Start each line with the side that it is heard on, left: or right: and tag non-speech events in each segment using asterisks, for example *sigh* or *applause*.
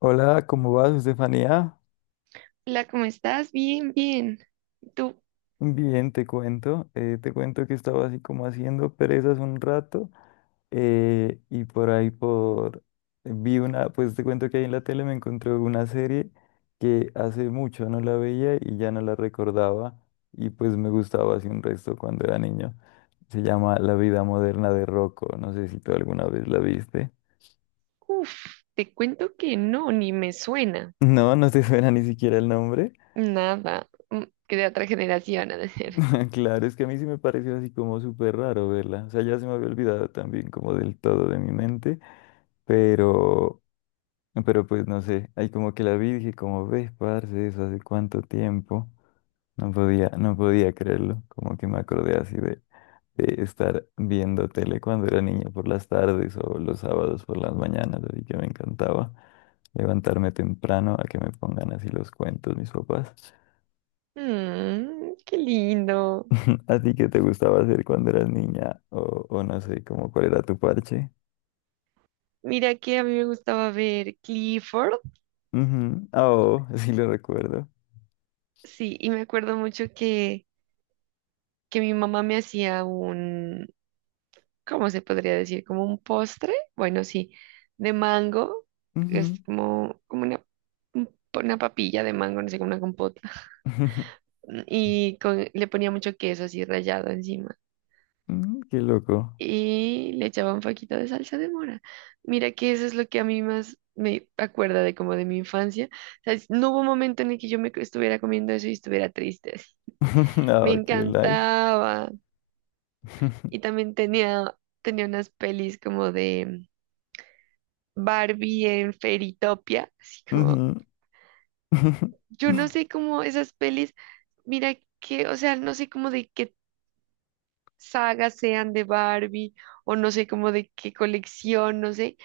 left: Hola, ¿cómo vas, Estefanía?
right: Hola, ¿cómo estás? Bien, bien. Tú,
left: Bien, te cuento. Te cuento que estaba así como haciendo perezas un rato, y por ahí por... Pues te cuento que ahí en la tele me encontré una serie que hace mucho no la veía y ya no la recordaba, y pues me gustaba así un resto cuando era niño. Se llama La vida moderna de Rocco. No sé si tú alguna vez la viste. *laughs*
right: uff, te cuento que no, ni me suena.
left: No, no te suena ni siquiera el nombre.
right: Nada. Que de otra generación, *laughs* a decir.
left: *laughs* Claro, es que a mí sí me pareció así como súper raro verla. O sea, ya se me había olvidado también como del todo de mi mente, pero, pero pues no sé, ahí como que la vi y dije como, ves, parce, eso hace cuánto tiempo. No podía creerlo, como que me acordé así de estar viendo tele cuando era niño por las tardes o los sábados por las mañanas, así que me encantaba levantarme temprano a que me pongan así los cuentos mis papás.
right: Mmm, qué lindo.
left: *laughs* ¿A ti qué te gustaba hacer cuando eras niña? O no sé, como cuál era tu parche.
right: Mira que a mí me gustaba ver Clifford.
left: Ujú. Ah, oh, *laughs* sí lo recuerdo.
right: Sí, y me acuerdo mucho que mi mamá me hacía un, ¿cómo se podría decir? Como un postre. Bueno, sí, de mango.
left: Ujú.
right: Es como, como una, una papilla de mango, no sé, como una compota
left: *laughs*
right: y le ponía mucho queso así rallado encima
left: Mm, qué loco.
right: y le echaba un poquito de salsa de mora. Mira que eso es lo que a mí más me acuerda de como de mi infancia. O sea, no hubo un momento en el que yo me estuviera comiendo eso y estuviera triste.
left: *laughs*
right: *laughs* Me
left: No, qué life.
right: encantaba. Y
left: *laughs*
right: también tenía unas pelis como de Barbie en Fairytopia, así como,
left: Ujú. *laughs*
right: yo no sé cómo esas pelis, mira que, o sea, no sé cómo de qué sagas sean de Barbie o no sé como de qué colección, no sé,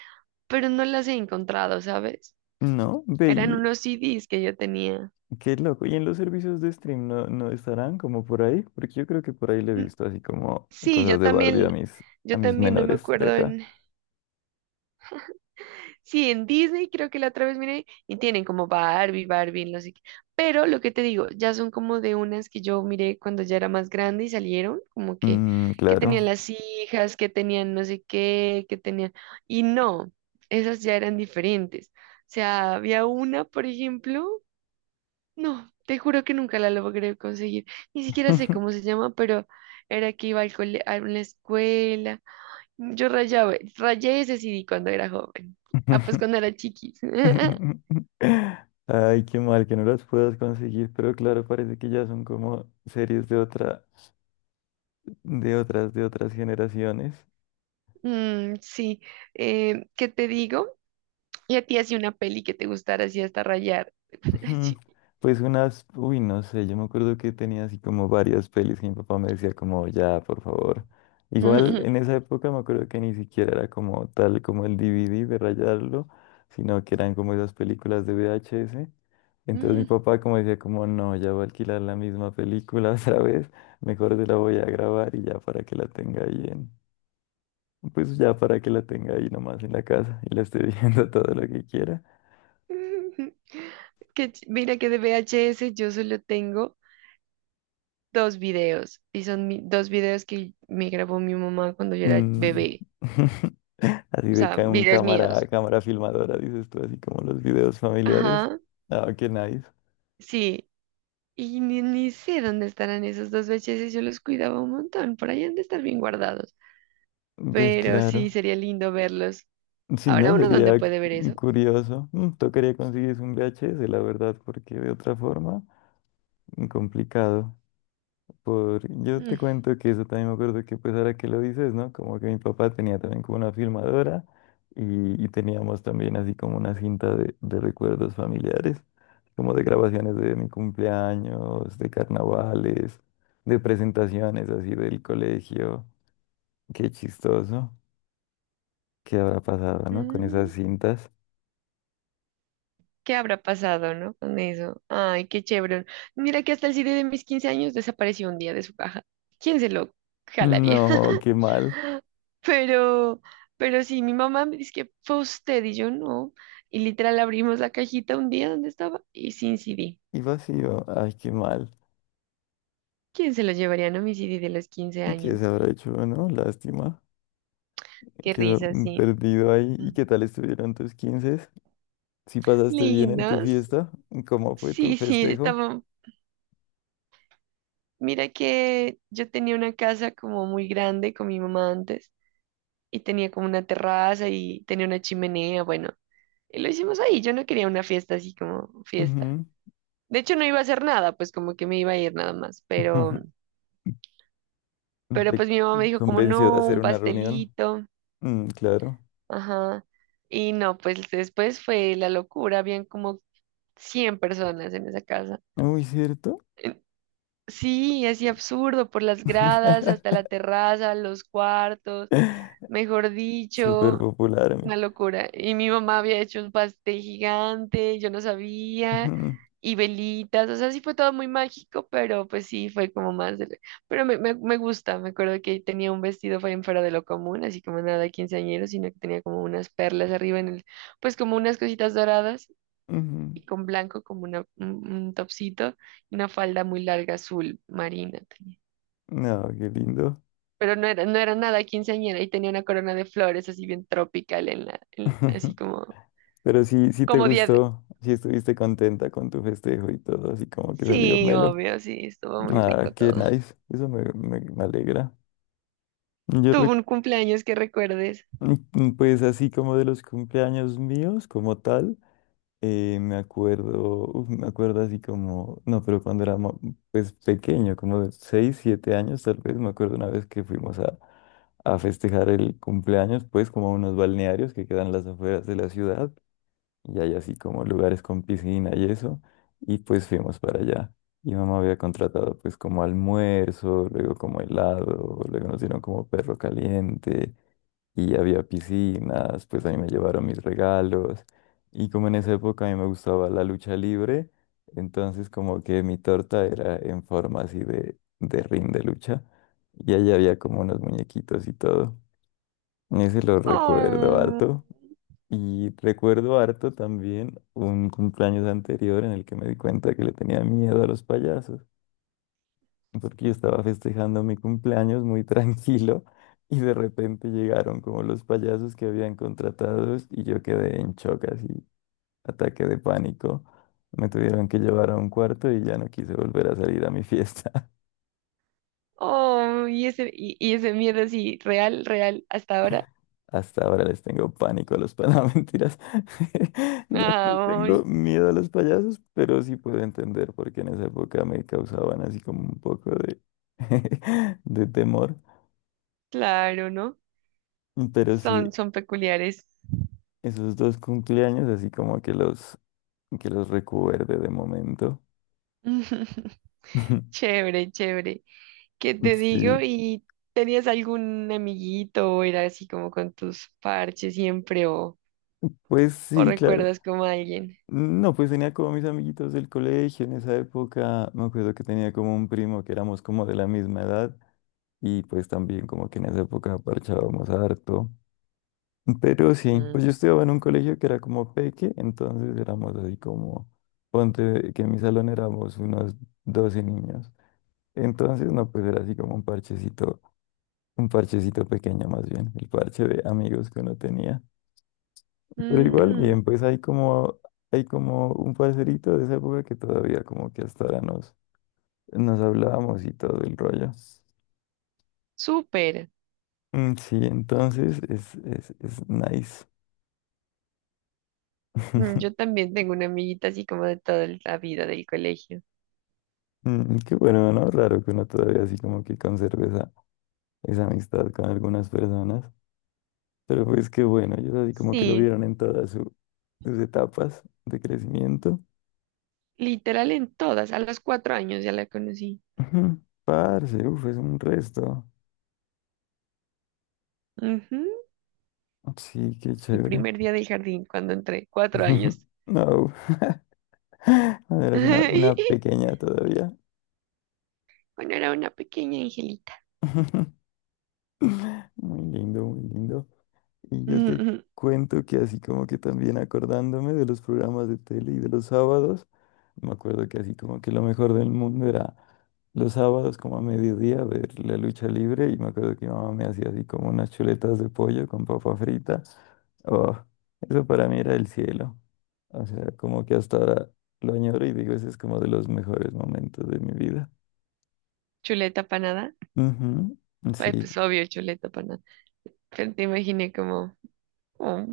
right: pero no las he encontrado, ¿sabes?
left: No, ve,
right: Eran
left: y-
right: unos CDs que yo tenía.
left: qué loco. ¿Y en los servicios de stream no, no estarán como por ahí? Porque yo creo que por ahí le he
right: Mm,
left: visto así como
right: sí,
left: cosas de Barbie a mis, a
right: yo
left: mis
right: también no me
left: menores de
right: acuerdo
left: acá.
right: en. Sí, en Disney creo que la otra vez miré y tienen como Barbie, no sé qué. Pero lo que te digo, ya son como de unas que yo miré cuando ya era más grande y salieron, como
left: Mm,
right: que
left: claro.
right: tenían las hijas, que tenían no sé qué, que tenían... Y no, esas ya eran diferentes. O sea, había una, por ejemplo, no, te juro que nunca la logré conseguir. Ni siquiera sé cómo se
left: *laughs*
right: llama, pero era que iba al a una escuela. Yo rayé ese CD cuando era joven. Ah, pues cuando era chiquis. *laughs*
left: *laughs* Ay, qué mal que no las puedas conseguir, pero claro, parece que ya son como series de otra, de otras generaciones.
right: Mm, sí. ¿Qué te digo? Y a ti hacía una peli que te gustara así hasta rayar, *laughs* cuando era
left: Ujú.
right: chiqui.
left: Pues unas, uy, no sé, yo me acuerdo que tenía así como varias pelis que mi papá me decía como, ya, por favor. Igual en esa
right: *laughs*
left: época me acuerdo que ni siquiera era como tal como el DVD de rayarlo, sino que eran como esas películas de VHS. Entonces mi
right: Mm.
left: papá como decía como, no, ya voy a alquilar la misma película *laughs* otra vez, mejor te la voy a grabar y ya para que la tenga ahí en, pues ya para que la tenga ahí nomás en la casa y la esté *laughs* viendo todo lo que quiera.
right: *laughs* Que mira que de VHS yo solo tengo dos videos y son dos videos que me grabó mi mamá cuando yo era
left: Mm.
right: bebé,
left: *laughs* Así
right: o
left: de
right: sea,
left: ca- un
right: videos
left: cámara,
right: míos.
left: cámara filmadora, dices tú, así como los videos familiares.
right: Ajá,
left: Ah, qué nice.
right: sí. Y ni, ni sé dónde estarán esos dos VHS, yo los cuidaba un montón, por ahí han de estar bien guardados.
left: Ves,
right: Pero sí,
left: claro.
right: sería lindo verlos.
left: Sí, ¿no?
right: Ahora uno dónde
left: Sería
right: puede ver eso.
left: curioso. Mm, tocaría conseguir un VHS, la verdad, porque de otra forma, complicado. Yo te
right: Mm,
left: cuento que eso también me acuerdo que pues ahora que lo dices, ¿no? Como que mi papá tenía también como una filmadora y teníamos también así como una cinta de recuerdos familiares, como de grabaciones de mi cumpleaños, de carnavales, de presentaciones así del colegio. Qué chistoso. ¿Qué habrá pasado, no? Con esas
right: mm,
left: cintas.
right: ¿qué habrá pasado, no? Con eso. Ay, qué chévere. Mira que hasta el CD de mis 15 años desapareció un día de su caja. ¿Quién se lo jalaría?
left: No, qué mal.
right: *laughs* Pero, pero sí, mi mamá me dice que fue usted y yo no. Y literal abrimos la cajita un día donde estaba y sin CD.
left: Y vacío. Ay, qué mal.
right: ¿Quién se los llevaría a un homicidio de los 15
left: ¿Qué se
right: años?
left: habrá hecho, no? Lástima.
right: Qué
left: Quedó
right: risa, sí.
left: perdido ahí. ¿Y
right: Mm.
left: qué tal estuvieron tus 15? ¿Si pasaste bien en tu
right: Lindos.
left: fiesta? ¿Cómo fue tu
right: Sí, sí,
left: festejo?
right: estaba. Mira que yo tenía una casa como muy grande con mi mamá antes y tenía como una terraza y tenía una chimenea, bueno, y lo hicimos ahí. Yo no quería una fiesta así como fiesta.
left: Ujú.
right: De hecho, no iba a hacer nada, pues como que me iba a ir nada más,
left: *laughs*
right: pero
left: ¿Te
right: pues mi mamá me dijo como
left: convenció de
right: no,
left: hacer
right: un
left: una reunión?
right: pastelito.
left: Mm, claro.
right: Ajá. Y no, pues después fue la locura, habían como 100 personas en esa casa.
left: Uy, ¿cierto?
right: Eh, Sí, así absurdo, por las gradas, hasta la
left: *laughs*
right: terraza, los cuartos, mejor
left: Súper
right: dicho,
left: popular. Mi.
right: una locura. Y mi mamá había hecho un pastel gigante, yo no sabía,
left: Ujú,
right: y velitas, o sea, sí fue todo muy mágico, pero pues sí, fue como más de... Pero me gusta, me acuerdo que tenía un vestido fue fuera de lo común, así como nada quinceañero, sino que tenía como unas perlas arriba en el, pues como unas cositas doradas
left: ujú.
right: y con blanco como una, un topsito y una falda muy larga azul marina tenía.
left: No, qué lindo.
right: Pero no no era nada quinceañera y tenía una corona de flores así bien tropical en la, así
left: *laughs*
right: como
left: Pero sí, sí te
right: como día.
left: gustó, sí estuviste contenta con tu festejo y todo, así como que salió
right: Sí,
left: melo.
right: obvio, sí, estuvo muy
left: Ah,
right: rico
left: qué
right: todo.
left: nice. Eso me alegra. Yo
right: Tuvo un cumpleaños que recuerdes.
left: Mm, pues así como de los cumpleaños míos, como tal, me acuerdo, uf, me acuerdo así como, no, pero cuando era pues pequeño, como de 6, 7 años tal vez, me acuerdo una vez que fuimos a festejar el cumpleaños, pues como a unos balnearios que quedan a las afueras de la ciudad, y hay así como lugares con piscina y eso, y pues fuimos para allá. Y mamá había contratado pues como almuerzo, luego como helado, luego nos dieron como perro caliente y había piscinas, pues ahí me llevaron mis regalos. Y como en esa época a mí me gustaba la lucha libre, entonces como que mi torta era en forma así de ring de lucha. Y ahí había como unos muñequitos y todo. Ese lo recuerdo
right: Oh,
left: harto. Y recuerdo harto también un cumpleaños anterior en el que me di cuenta que le tenía miedo a los payasos, porque yo estaba festejando mi cumpleaños muy *laughs* tranquilo y de repente llegaron como los payasos que habían contratados y yo quedé en shock, así, ataque de pánico. Me tuvieron que llevar a un cuarto y ya no quise volver a salir a mi fiesta.
right: oh, y ese miedo así, real, real, hasta ahora.
left: *laughs* Hasta ahora les tengo pánico a los payasos, *laughs* mentiras. *laughs* Ya no les tengo
right: Ay,
left: miedo a los payasos, pero sí puedo entender por qué en esa época me causaban así como un poco de, *laughs* de temor.
right: claro, ¿no?
left: Pero
right: Son,
left: sí,
right: son peculiares.
left: esos dos cumpleaños, así como que que los recuerde de momento.
right: *laughs*
left: *laughs*
right: Chévere, chévere. ¿Qué te digo?
left: Sí,
right: ¿Y tenías algún amiguito o era así como con tus parches siempre
left: pues
right: o
left: sí, claro.
right: recuerdas como a alguien?
left: No, pues tenía como mis amiguitos del colegio en esa época. Me acuerdo que tenía como un primo que éramos como de la misma edad y pues también como que en esa época parchábamos harto. Pero sí,
right: Mm.
left: pues yo estudiaba en un colegio que era como peque, entonces éramos así como, ponte que en mi salón éramos unos 12 niños. Entonces, no, pues era así como un parchecito. Un parchecito pequeño más bien, el parche de amigos que uno tenía. Pero igual,
right: Mm,
left: bien, pues hay como un parcerito de esa época que todavía como que hasta ahora nos hablábamos y todo el rollo.
right: súper.
left: Mm, sí, entonces es nice.
right: Mm, yo
left: *laughs*
right: también tengo una amiguita así como de toda la vida del colegio.
left: Mm, qué bueno, ¿no? Raro que uno todavía así como que conserve esa amistad con algunas personas. Pero pues qué bueno, ellos así como que lo
right: Sí,
left: vieron en todas sus etapas de crecimiento.
right: literal en todas. A los cuatro años ya la conocí.
left: Ujú, parce, uf, es un resto.
right: Ujú.
left: Sí, qué
right: El
left: chévere.
right: primer día del jardín cuando entré, cuatro
left: *laughs*
right: años.
left: No, *laughs* cuando eras una
right: *laughs*
left: pequeña todavía.
right: Bueno, era una pequeña angelita.
left: *laughs* Muy lindo, muy lindo. Y
right: *laughs*
left: yo te
right: Ujú.
left: cuento que así como que también acordándome de los programas de tele y de los sábados. Me acuerdo que así como que lo mejor del mundo era los sábados como a mediodía ver la lucha libre y me acuerdo que mi mamá me hacía así como unas chuletas de pollo con papa frita. Oh, eso para mí era el cielo. O sea, como que hasta ahora lo añoro y digo, ese es como de los mejores momentos de mi vida.
right: Chuleta panada.
left: Ujú,
right: Ay,
left: sí,
right: pues obvio, chuleta panada. Pero te imaginé como, oh,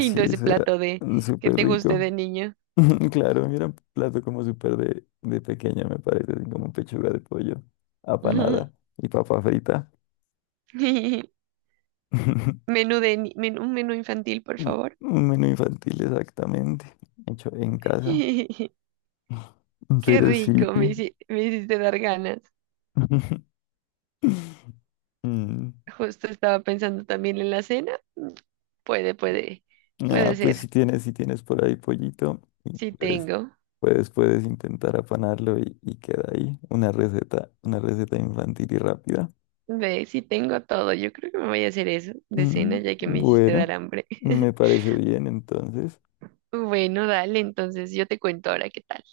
left: sí,
right: ese
left: eso era
right: plato de que
left: súper
right: te guste
left: rico.
right: de niño.
left: *laughs* Claro, mira, un plato como súper de pequeño, me parece, así como pechuga de pollo,
right: Ujú.
left: apanada y papa frita.
right: *laughs*
left: *laughs*
right: Menú de, ni- menú, un menú infantil, por
left: Un
right: favor.
left: un menú infantil, exactamente. Hecho en casa.
right: *laughs*
left: *laughs*
right: Qué
left: Pero sí,
right: rico,
left: pi.
right: me hiciste dar ganas.
left: *laughs* Mm,
right: Justo estaba pensando también en la cena. Mm, Puede, puede, puede
left: ah, pues si
right: ser.
left: tienes, si tienes por ahí pollito, y
right: Si
left: puedes,
right: tengo,
left: puedes, puedes intentar apanarlo y queda ahí. Una receta infantil y rápida.
right: ve, si tengo todo. Yo creo que me voy a hacer eso de
left: Mm,
right: cena ya que me hiciste
left: bueno,
right: dar hambre.
left: me
right: *laughs*
left: parece bien entonces.
right: Bueno, dale, entonces yo te cuento ahora qué tal.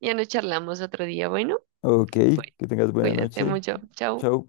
right: Ya nos charlamos otro día. Bueno,
left: Ok,
right: cu-
left: que tengas buena
right: cuídate
left: noche.
right: mucho. Chao.
left: Chao.